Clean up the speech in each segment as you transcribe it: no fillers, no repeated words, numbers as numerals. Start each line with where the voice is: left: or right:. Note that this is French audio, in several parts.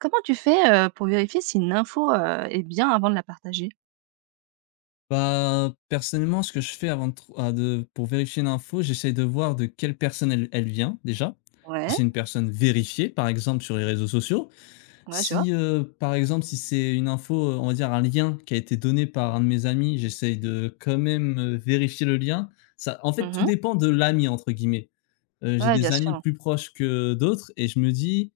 right: Comment tu fais, pour vérifier si une info, est bien avant de la partager?
left: Bah, personnellement, ce que je fais avant de trou ah de pour vérifier une info, j'essaye de voir de quelle personne elle vient déjà. Si
right: Ouais,
left: c'est une personne vérifiée, par exemple, sur les réseaux sociaux.
right: ouais, je vois.
left: Si, par exemple, si c'est une info, on va dire un lien qui a été donné par un de mes amis, j'essaye de quand même, vérifier le lien. Ça en fait, tout
right: Mmh.
left: dépend de «l'ami» entre guillemets. J'ai
right: Ouais, bien
left: des amis
right: sûr.
left: plus proches que d'autres et je me dis: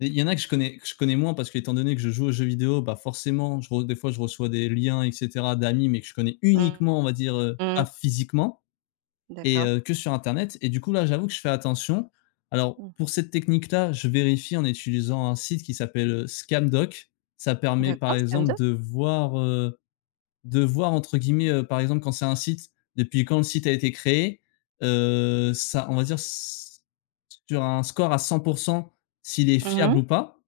left: il y en a que je connais moins parce qu'étant donné que je joue aux jeux vidéo, bah, forcément, je re des fois, je reçois des liens et cetera d'amis, mais que je connais
right: Mmh
left: uniquement, on va dire, pas
right: mh.
left: physiquement et
right: D'accord.
left: que sur internet et du coup, là, j'avoue que je fais attention. Alors,
right: Mmh.
left: pour cette technique-là, je vérifie en utilisant un site qui s'appelle, Scamdoc. Ça permet, par
right: D'accord,
left: exemple,
right: Scamdoc.
left: de voir entre guillemets, par exemple, quand c'est un site, depuis quand le site a été créé, ça on va dire s sur un score à 100 s'il est fiable
right: Mmh.
left: ou pas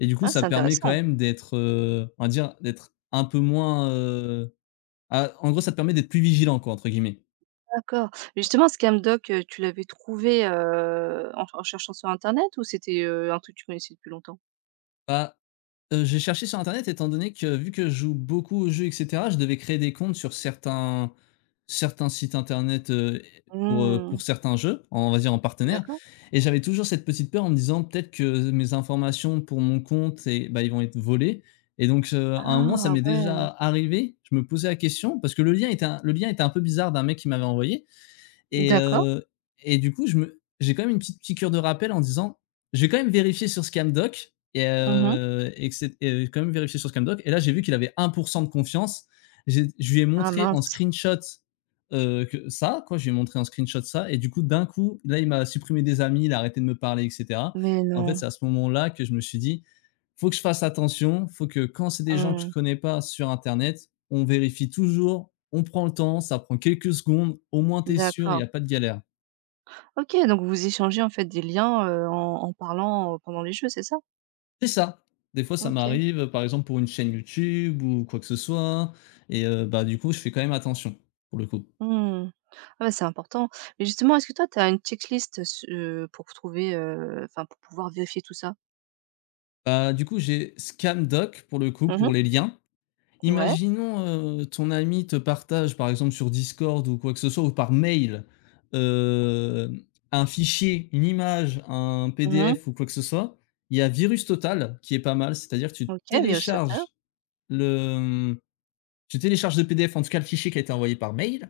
left: et du coup,
right: Ah,
left: ça
right: c'est
left: permet quand
right: intéressant.
left: même d'être, on va dire, d'être un peu moins, en gros, ça te permet d'être «plus vigilant» quoi, entre guillemets.
right: D'accord. Justement, Scamdoc, tu l'avais trouvé, en cherchant sur internet ou c'était, un truc que tu connaissais depuis longtemps?
left: Bah, j'ai cherché sur internet étant donné que, vu que je joue beaucoup aux jeux et cetera, je devais créer des comptes sur certains sites internet, pour
right: Mmh.
left: certains jeux, on va dire en partenaire
right: D'accord.
left: et j'avais toujours cette petite peur en me disant: «Peut-être que mes informations pour mon compte et bah, ils vont être volés» et donc à un moment, ça
right: Ah
left: m'est déjà
right: ouais.
left: arrivé, je me posais la question parce que le lien était un peu bizarre d'un mec qui m'avait envoyé. Et
right: D'accord.
left: du coup, je me j'ai quand même une petite piqûre de rappel en disant: «Je vais quand même vérifier sur Scandoc»
right: Mmh.
left: et que c'est et quand même vérifier sur Scandoc et là, j'ai vu qu'il avait 1 de confiance. J'ai Je lui ai
right: Ah
left: montré en
right: mince.
left: screenshot, que ça, quoi, je lui ai montré en screenshot ça et du coup, d'un coup, là, il m'a supprimé des amis, il a arrêté de me parler et cetera.
right: Mais
left: En fait,
right: non.
left: c'est à ce moment-là que je me suis dit: «Faut que je fasse attention, faut que quand c'est des gens que je
right: Mmh.
left: connais pas sur internet, on vérifie toujours, on prend le temps, ça prend quelques secondes, au moins t'es sûr, il y a
right: D'accord.
left: pas de galère.»
right: OK, donc vous échangez en fait des liens, en parlant, pendant les jeux, c'est ça?
left: C'est ça. Des fois, ça
right: OK.
left: m'arrive, par exemple, pour une chaîne YouTube ou quoi que ce soit et bah, du coup, je fais quand même attention, pour le coup.
right: Mmh. Ah ouais, c'est important. Mais justement, est-ce que toi, tu as une checklist, s pour trouver, enfin, pour pouvoir vérifier tout ça?
left: Bah, du coup, j'ai Scamdoc, pour le coup, pour
right: Mmh.
left: les liens.
right: Ouais.
left: Imaginons, ton ami te partage, par exemple, sur Discord ou quoi que ce soit ou par mail, hem, un fichier, une image, un
right: Mmh.
left: PDF ou quoi que ce soit. Il y a Virus Total qui est pas mal, c'est-à-dire que
right: OK, virus total.
left: le, Tu télécharges le PDF, en tout cas le fichier qui a été envoyé par mail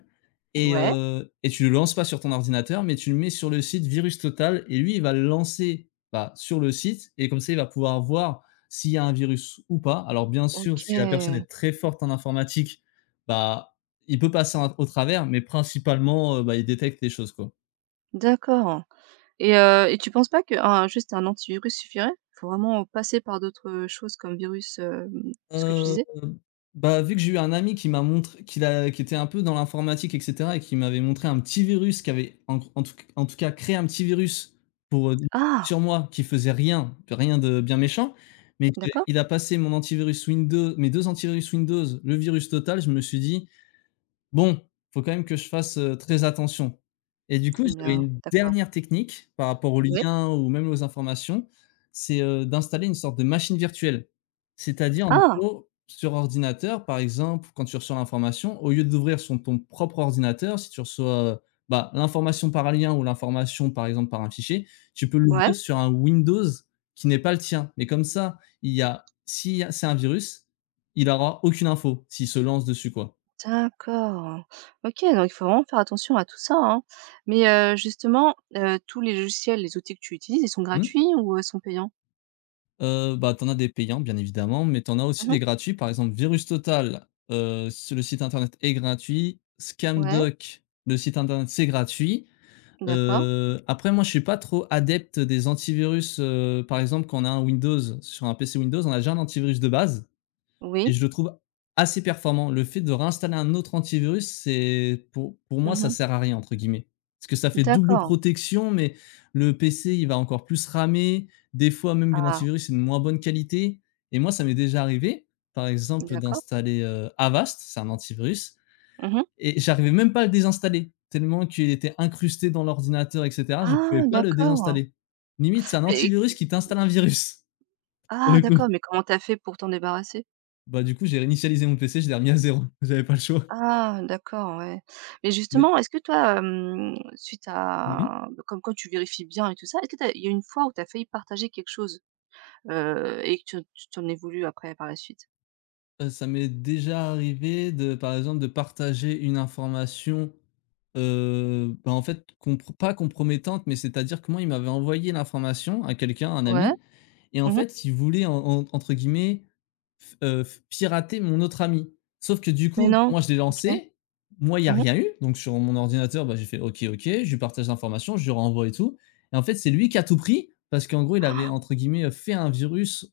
right: Ouais.
left: et tu le lances pas sur ton ordinateur, mais tu le mets sur le site Virus Total et lui, il va le lancer, bah, sur le site et comme ça, il va pouvoir voir s'il y a un virus ou pas. Alors bien sûr, si la personne
right: OK.
left: est très forte en informatique, bah, il peut passer en au travers, mais principalement, bah, il détecte les choses, quoi.
right: D'accord et tu penses pas qu'un juste un antivirus suffirait? Faut vraiment passer par d'autres, choses comme virus, ce que tu
left: Heu,
right: disais?
left: bah, vu que j'ai eu un ami qui m'a montré qui était un peu dans l'informatique et cetera et qui m'avait montré un petit virus qui avait en tout cas créé un petit virus pour,
right: Ah!
left: sur moi qui faisait rien, rien de bien méchant, mais qu'il
right: D'accord.
left: il a passé mon antivirus Windows mes 2 antivirus Windows, le virus total, je me suis dit: bon, faut quand même que je fasse, très attention et du coup,
right: Eh
left: j'avais
right: bien
left: une
right: d'accord.
left: dernière technique par rapport aux
right: Oui.
left: liens ou même aux informations, c'est, d'installer une sorte de machine virtuelle. C'est-à-dire, en
right: Ah!
left: gros, sur ordinateur, par exemple, quand tu reçois l'information, au lieu d'ouvrir sur ton propre ordinateur, si tu reçois, bah, l'information par un lien ou l'information, par exemple, par un fichier, tu peux l'ouvrir
right: Ouais.
left: sur un Windows qui n'est pas le tien. Mais comme ça, il y a si c'est un virus, il n'aura aucune info s'il se lance dessus, quoi.
right: D'accord. OK, donc il faut vraiment faire attention à tout ça, hein. Mais, justement, tous les logiciels, les outils que tu utilises, ils sont
left: Mmh.
right: gratuits ou, sont payants?
left: Bah, t'en as des payants, bien évidemment, mais t'en as aussi
right: Mmh.
left: des gratuits. Par exemple, Virus Total, s le site internet est gratuit.
right: Ouais,
left: Scamdoc, le site internet, c'est gratuit.
right: d'accord.
left: Après moi, je suis pas trop adepte des antivirus, par exemple, quand on a un Windows sur un PC Windows, on a déjà un antivirus de base. Et
right: Oui.
left: je le trouve assez performant. Le fait de réinstaller un autre antivirus, c'est pour moi, ça
right: Mmh.
left: «sert à rien» entre guillemets. Parce que ça fait double
right: D'accord.
left: protection, mais le PC, il va encore plus ramer. Des fois même que
right: Ah,
left: l'antivirus est de moins bonne qualité et moi, ça m'est déjà arrivé, par exemple,
right: d'accord.
left: d'installer, Avast, c'est un antivirus
right: Mmh.
left: et j'arrivais même pas à le désinstaller tellement qu'il était incrusté dans l'ordinateur et cetera, je
right: Ah,
left: pouvais pas le
right: d'accord.
left: désinstaller. Limite, c'est un
right: Et
left: antivirus qui t'installe un virus, pour
right: ah,
left: le coup.
right: d'accord, mais comment t'as fait pour t'en débarrasser?
left: Bah, du coup, j'ai réinitialisé mon PC, je l'ai remis à zéro. J'avais pas le choix.
right: Ah, d'accord, ouais. Mais
left: Mais
right: justement, est-ce que toi, suite
left: mmh.
right: à comme quoi tu vérifies bien et tout ça, est-ce que tu il y a une fois où tu as failli partager quelque chose, et que tu tu en es voulu après, par la suite?
left: Ça m'est déjà arrivé de, par exemple, de partager une information, bah, en fait, compr pas compromettante, mais c'est-à-dire que moi, il m'avait envoyé l'information à quelqu'un, un
right: Ouais.
left: ami et en
right: Mmh.
left: fait, il voulait en entre guillemets F f pirater mon autre ami. Sauf que du
right: Mais
left: coup,
right: non.
left: moi je l'ai
right: OK.
left: lancé, moi il y a
right: Mmh.
left: rien eu, donc sur mon ordinateur, bah, j'ai fait: «OK, OK», je lui partage l'information, je lui renvoie et tout et en fait, c'est lui qui a tout pris parce qu'en gros, il avait entre guillemets, «fait un virus»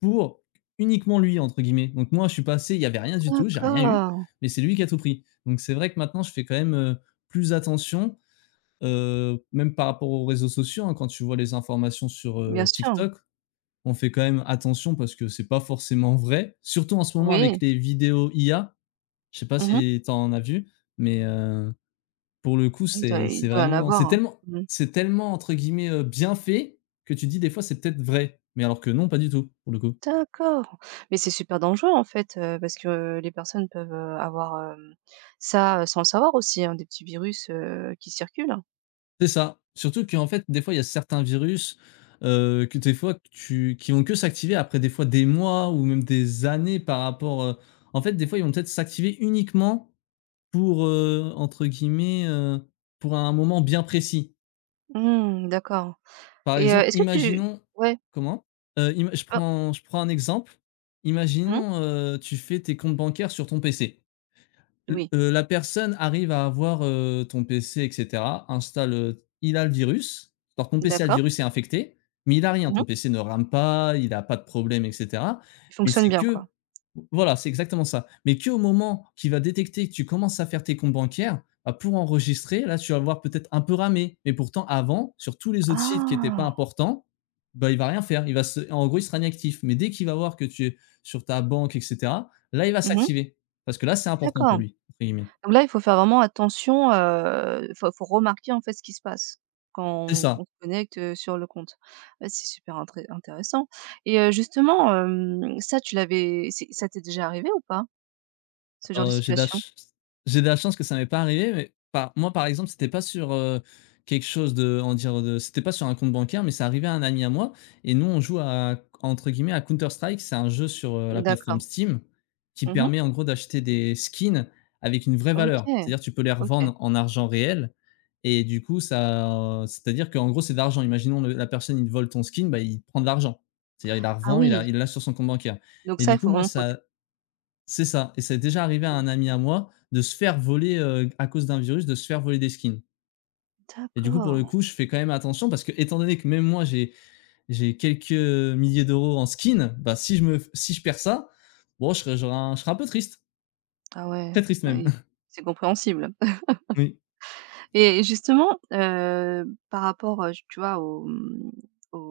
left: pour uniquement lui entre guillemets. Donc moi, je suis passé, il y avait rien du tout, j'ai rien eu,
right: D'accord.
left: mais c'est lui qui a tout pris. Donc c'est vrai que maintenant je fais quand même, plus attention, même par rapport aux réseaux sociaux, hein, quand tu vois les informations sur,
right: Bien sûr.
left: TikTok, on fait quand même attention parce que c'est pas forcément vrai. Surtout en ce moment avec
right: Oui.
left: les vidéos IA. Je sais pas
right: Mhm.
left: si tu en as vu, mais pour le coup,
right: Oui, il doit
left: c'est
right: il doit en
left: vraiment
right: avoir,
left: c'est
right: hein.
left: tellement
right: Mmh.
left: c'est tellement entre guillemets, «bien fait» que tu dis des fois: «C'est peut-être vrai», mais alors que non, pas du tout, pour le coup.
right: D'accord. Mais c'est super dangereux, en fait, parce que, les personnes peuvent, avoir, ça, sans le savoir aussi, hein, des petits virus, qui circulent, hein.
left: C'est ça. Surtout qu'en fait, des fois, il y a certains virus, que des fois que tu qui vont que s'activer après des fois des mois ou même des années par rapport, en fait, des fois, ils vont peut-être s'activer uniquement pour, entre guillemets, pour un moment bien précis.
right: Mmh, d'accord.
left: Par
right: Et
left: exemple,
right: est-ce que tu
left: imaginons
right: ouais.
left: comment? Ima je
right: Ah,
left: prends je prends un exemple.
right: mmh.
left: Imaginons, tu fais tes comptes bancaires sur ton PC. L
right: Oui.
left: la personne arrive à avoir, ton PC et cetera, installe, il a le virus. Alors ton PC a le
right: D'accord.
left: virus, est infecté, mais il a rien, ton
right: Mhm.
left: PC ne rame pas, il a pas de problème et cetera.
right: Il
left: Mais
right: fonctionne
left: c'est
right: bien, quoi.
left: que voilà, c'est exactement ça. Mais que au moment qu'il va détecter que tu commences à faire tes comptes bancaires, bah, pour enregistrer, là, tu vas le voir peut-être un peu ramé. Mais pourtant avant, sur tous les autres sites qui n'étaient pas
right: Ah!
left: importants, bah, il va rien faire. Il va se En gros, il sera inactif. Mais dès qu'il va voir que tu es sur ta banque et cetera, là, il va
right: Mhm.
left: s'activer parce que là, c'est important pour
right: D'accord.
left: lui entre guillemets.
right: Donc là, il faut faire vraiment attention. Il faut faut remarquer, en fait, ce qui se passe quand
left: C'est
right: on, qu'on
left: ça.
right: se connecte, sur le compte. Ouais, c'est super intré intéressant et justement, ça, tu l'avais c'est ça t'est déjà arrivé ou pas? Ce genre
left: Alors,
right: de situation?
left: j'ai de la chance que ça m'est pas arrivé, mais par moi, par exemple, c'était pas sur, quelque chose de on dire de c'était pas sur un compte bancaire, mais ça arrivait à un ami à moi et nous, on joue à entre guillemets à Counter Strike. C'est un jeu sur, la plateforme
right: D'accord.
left: Steam qui
right: Mmh.
left: permet en gros d'acheter des skins avec une vraie valeur.
right: OK.
left: C'est-à-dire tu peux les
right: OK.
left: revendre en argent réel et du coup ça c'est-à-dire qu'en gros, c'est de l'argent. Imaginons le la personne, il te vole ton skin, bah, il prend de l'argent. C'est-à-dire il la
right: Ah
left: revend, il la
right: oui,
left: il l'a sur son compte bancaire
right: donc
left: et
right: ça,
left: du
right: il
left: coup,
right: faut
left: moi
right: vraiment protéger.
left: ça C'est ça. Et c'est déjà arrivé à un ami à moi de se faire voler, à cause d'un virus, de se faire voler des skins et du coup, pour le
right: D'accord.
left: coup, je fais quand même attention parce que étant donné que même moi j'ai quelques milliers d'euros en skins. Bah, si je me f si je perds ça, bon, je serais un peu triste,
right: Ah ouais,
left: très triste même.
right: oui, c'est compréhensible.
left: Oui.
right: Et justement, par rapport, tu vois, au, mmh,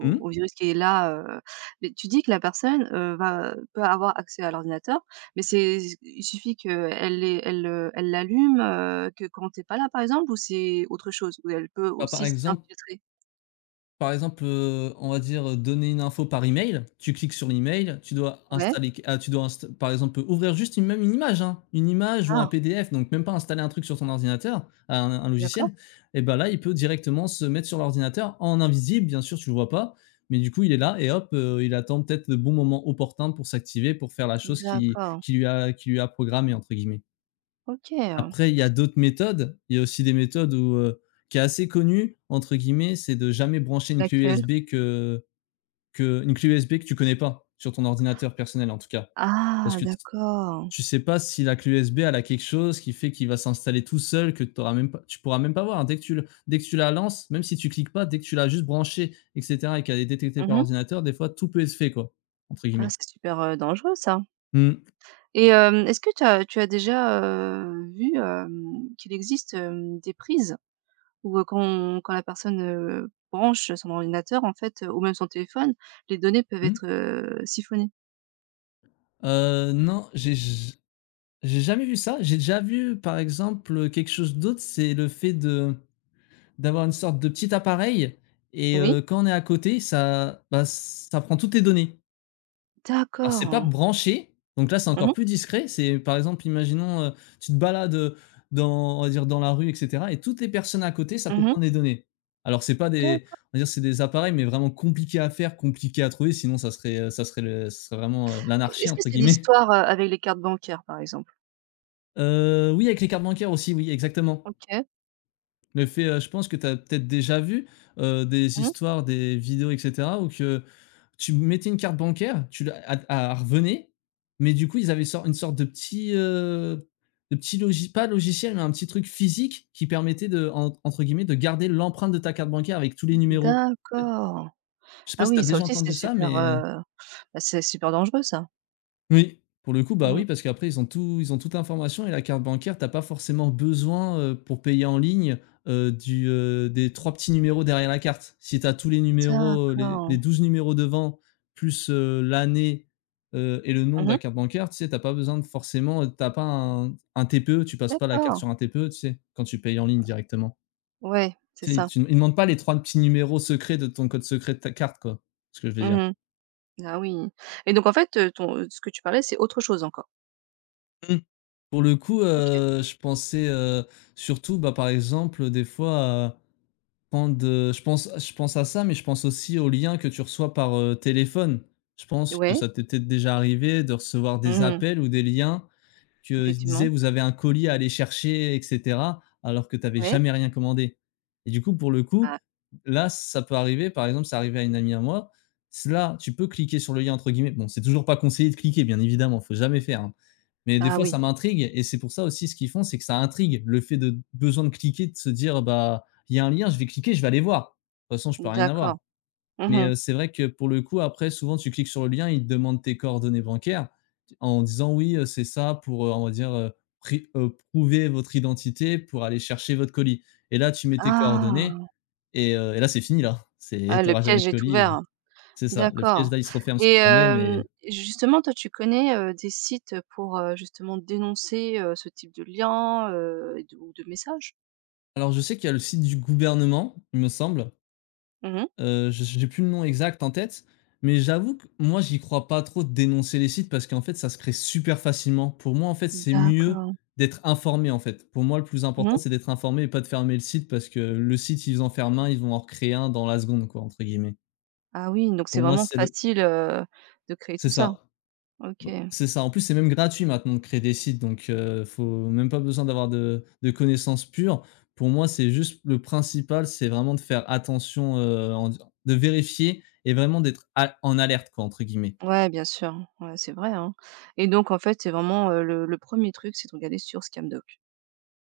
left: Mmh.
right: au virus qui est là, mais tu dis que la personne, va peut avoir accès à l'ordinateur, mais c'est il suffit qu'elle elle, elle l'allume, que quand t'es pas là, par exemple, ou c'est autre chose? Ou elle peut
left: Bah, par
right: aussi
left: exemple.
right: s'infiltrer?
left: Par exemple, on va dire, donner une info par email. Tu cliques sur l'email,
right: Ouais.
left: tu dois inst par exemple, ouvrir juste une image, hein, une image ou un
right: Ah,
left: PDF, donc même pas installer un truc sur ton ordinateur, un
right: d'accord.
left: logiciel. Et ben là, il peut directement se mettre sur l'ordinateur en invisible, bien sûr, tu le vois pas, mais du coup, il est là et hop, il attend peut-être le bon moment opportun pour s'activer, pour faire la chose
right: D'accord.
left: qui lui a «programmée» entre guillemets.
right: OK,
left: Après, il y a d'autres méthodes. Il y a aussi des méthodes qui est assez connue, entre guillemets, c'est de jamais brancher une clé
right: laquelle?
left: USB que une clé USB que tu connais pas, sur ton ordinateur personnel, en tout cas. Parce
right: Ah
left: que t
right: d'accord.
left: Tu sais pas si la clé USB, elle a quelque chose qui fait qu'il va s'installer tout seul, que tu pourras même pas voir, hein. Dès que tu la lances, même si tu cliques pas, dès que tu l'as juste branchée et cetera et qu'elle est détectée par
right: Mmh.
left: ordinateur, des fois, tout peut être fait, quoi, entre
right: Ah,
left: guillemets.
right: c'est super, dangereux ça.
left: Mmh.
right: Et est-ce que tu as déjà, vu, qu'il existe, des prises où, quand la personne, branche son ordinateur en fait, ou même son téléphone, les données peuvent
left: Mmh.
right: être, siphonnées?
left: Non, j'ai jamais vu ça. J'ai déjà vu, par exemple, quelque chose d'autre, c'est le fait de d'avoir une sorte de petit appareil et
right: Oui,
left: quand on est à côté, ça prend toutes tes données. Alors c'est pas
right: d'accord.
left: branché, donc là, c'est
right: Mmh
left: encore
right: mh.
left: plus discret. C'est par exemple, imaginons, tu te balades, dans on va dire dans la rue et cetera, et toutes les personnes à côté, ça peut
right: Mmh.
left: prendre des données. Alors c'est pas des
right: D'accord.
left: On va dire, c'est des appareils, mais vraiment compliqués à faire, compliqués à trouver, sinon ça serait vraiment, «l'anarchie»
right: Est-ce que
left: entre
right: c'est
left: guillemets.
right: l'histoire, avec les cartes bancaires, par exemple?
left: Oui, avec les cartes bancaires aussi, oui, exactement.
right: OK.
left: Le fait, je pense que tu as peut-être déjà vu, des
right: Mmh.
left: histoires, des vidéos et cetera où que tu mettais une carte bancaire, tu la a a revenait, mais du coup, ils avaient sor une sorte de petit logis pas logiciel, mais un petit truc physique qui permettait de en entre guillemets «de garder l'empreinte de ta carte bancaire avec tous les numéros».
right: D'accord.
left: Je sais pas
right: Ah
left: si tu as
right: oui, ça
left: déjà
right: aussi c'est
left: entendu ça,
right: super,
left: mais
right: bah, c'est super dangereux ça.
left: oui, pour le coup, bah,
right: Mmh.
left: oui, parce qu'après ils ont toute l'information. Et la carte bancaire, t'as pas forcément besoin, pour payer en ligne, des 3 petits numéros derrière la carte. Si t'as tous les numéros, les
right: D'accord.
left: 12 numéros devant plus, l'année, et le nom de la
right: Mmh.
left: carte bancaire, tu sais, t'as pas besoin de forcément, tu pas un un TPE, tu passes pas la carte
right: D'accord.
left: sur un TPE, tu sais? Quand tu payes en ligne directement.
right: Ouais, c'est
left: Tu sais,
right: ça.
left: tu ils demandent pas les 3 petits numéros secrets de ton code secret de ta carte, quoi, ce que je veux dire.
right: Mmh. Ah oui et donc en fait, ton, ce que tu parlais, c'est autre chose encore?
left: Pour le coup,
right: OK.
left: je pensais, surtout, bah, par exemple, des fois, je pense à ça, mais je pense aussi aux liens que tu reçois par, téléphone. Je pense que
right: Ouais.
left: ça t'était déjà arrivé de recevoir des
right: Mmh.
left: appels ou des liens que se disaient:
right: Effectivement.
left: «Vous avez un colis à aller chercher» et cetera, alors que tu avais
right: Ouais.
left: jamais rien commandé. Et du coup, pour le coup,
right: Ah
left: là, ça peut arriver, par exemple, c'est arrivé à une amie à moi. S Là, tu peux «cliquer sur le lien» entre guillemets. Bon, c'est toujours pas conseillé de cliquer, bien évidemment, faut jamais faire, hein, mais des
right: ah
left: fois,
right: oui,
left: ça m'intrigue et c'est pour ça aussi ce qu'ils font, c'est que ça intrigue, le fait de besoin de cliquer, de se dire: «Bah, il y a un lien, je vais cliquer, je vais aller voir. De toute façon, je peux rien
right: d'accord.
left: avoir». Mais,
right: Mmh.
left: c'est vrai que pour le coup, après, souvent, tu cliques sur le lien, il te demande tes coordonnées bancaires en disant: «Oui, c'est ça pour, on va dire, pri prouver votre identité pour aller chercher votre colis». Et là, tu mets tes coordonnées
right: Ah!
left: et là, c'est fini, là. C'est
right: Ah
left: tu
right: le
left: auras jamais de
right: piège est
left: colis. Et
right: ouvert.
left: c'est ça, le piège,
right: D'accord
left: là, il se referme sur
right: et
left: toi-même. Et
right: justement toi tu connais, des sites, pour, justement dénoncer, ce type de lien, et de ou de messages?
left: alors, je sais qu'il y a le site du gouvernement, il me semble.
right: Mmh.
left: Je J'ai plus le nom exact en tête, mais j'avoue que moi, j'y crois pas trop de dénoncer les sites parce qu'en fait, ça se crée super facilement. Pour moi, en fait, c'est mieux
right: D'accord.
left: d'être informé, en fait. Pour moi, le plus important,
right: Mmh.
left: c'est d'être informé et pas de fermer le site parce que le site, ils en ferment un, ils vont en recréer un dans la seconde, quoi, entre guillemets.
right: Ah oui, donc
left: Pour
right: c'est
left: moi,
right: vraiment
left: c'est le
right: facile, de créer
left: C'est
right: tout ça.
left: ça.
right: OK.
left: Bah, c'est ça. En plus, c'est même gratuit maintenant de créer des sites, donc faut même pas besoin d'avoir de connaissances pures. Pour moi, c'est juste le principal, c'est vraiment de faire attention, en de vérifier et vraiment d'être a «en alerte» quoi, entre guillemets.
right: Ouais, bien sûr, ouais, c'est vrai, hein et donc en fait, c'est vraiment, le 1 truc, c'est de regarder sur Scamdoc.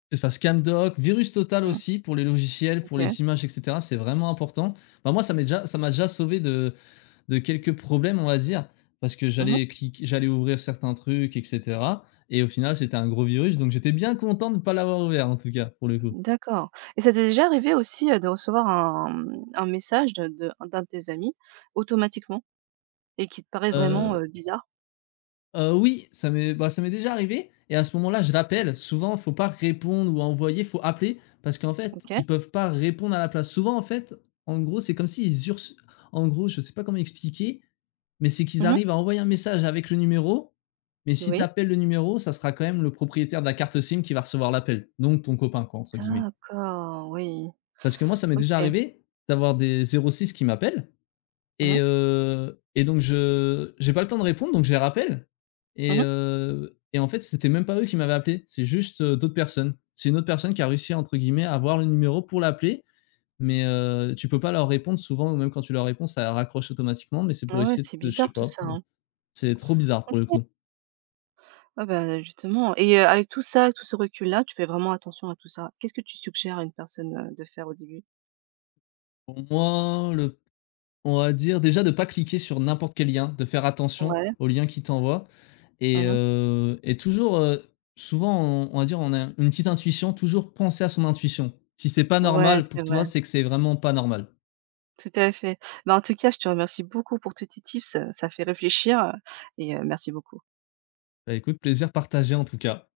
left: C'est ça, Scamdoc, Virus Total
right: Mmh,
left: aussi pour les logiciels, pour
right: OK.
left: les images et cetera, c'est vraiment important. Bah, moi, ça m'a déjà sauvé de quelques problèmes, on va dire, parce que
right: Mmh.
left: j'allais cliquer, j'allais ouvrir certains trucs et cetera et au final, c'était un gros virus, donc j'étais bien content de ne pas l'avoir ouvert, en tout cas, pour le coup.
right: D'accord et ça t'est déjà arrivé aussi, de recevoir un, mmh, un message de d'un de tes amis automatiquement et qui te paraît vraiment,
left: Heu
right: bizarre?
left: oui, ça m'est déjà arrivé et à ce moment-là, je rappelle. Souvent, faut pas répondre ou envoyer, faut appeler parce qu'en fait,
right: OK.
left: ils peuvent pas répondre à la place. Souvent, en fait, en gros, c'est comme s'ils urs en gros, je sais pas comment expliquer, mais c'est qu'ils
right: Mmh.
left: arrivent à envoyer un message avec le numéro, mais si tu
right: Oui.
left: appelles le numéro, ça sera quand même le propriétaire de la carte SIM qui va recevoir l'appel, donc ton «copain», quoi, entre guillemets.
right: D'accord, oui.
left: Parce que moi, ça m'est déjà
right: OK.
left: arrivé d'avoir des 06 qui m'appellent.
right: Mmh mh.
left: Et donc je j'ai pas le temps de répondre, donc je les rappelle. Et
right: Mmh.
left: et en fait, c'était même pas eux qui m'avaient appelé, c'est juste, d'autres personnes. C'est une autre personne qui a réussi, entre guillemets, «à» avoir le numéro pour l'appeler, mais tu peux pas leur répondre souvent ou même quand tu leur réponds, ça raccroche automatiquement, mais c'est pour
right: Ah ouais,
left: essayer
right: c'est
left: de te, je sais
right: bizarre tout
left: pas,
right: ça,
left: pour...
right: hein.
left: C'est trop bizarre pour le
right: OK.
left: coup.
right: Ouais, bah, justement et avec tout ça, tout ce recul-là, tu fais vraiment attention à tout ça. Qu'est-ce que tu suggères à une personne, de faire au début?
left: Pour moi, le On va dire déjà de pas cliquer sur n'importe quel lien, de faire attention
right: Ouais.
left: aux liens qu'ils t'envoient. Et
right: Mmh.
left: et toujours, souvent on va dire on a une petite intuition, toujours penser à son intuition. Si c'est pas
right: Ouais,
left: normal
right: c'est
left: pour
right: vrai,
left: toi, c'est que c'est vraiment pas normal.
right: tout à fait. Bah, en tout cas, je te remercie beaucoup pour tous tes tips, ça fait réfléchir, et merci beaucoup.
left: Bah, écoute, plaisir partagé en tout cas.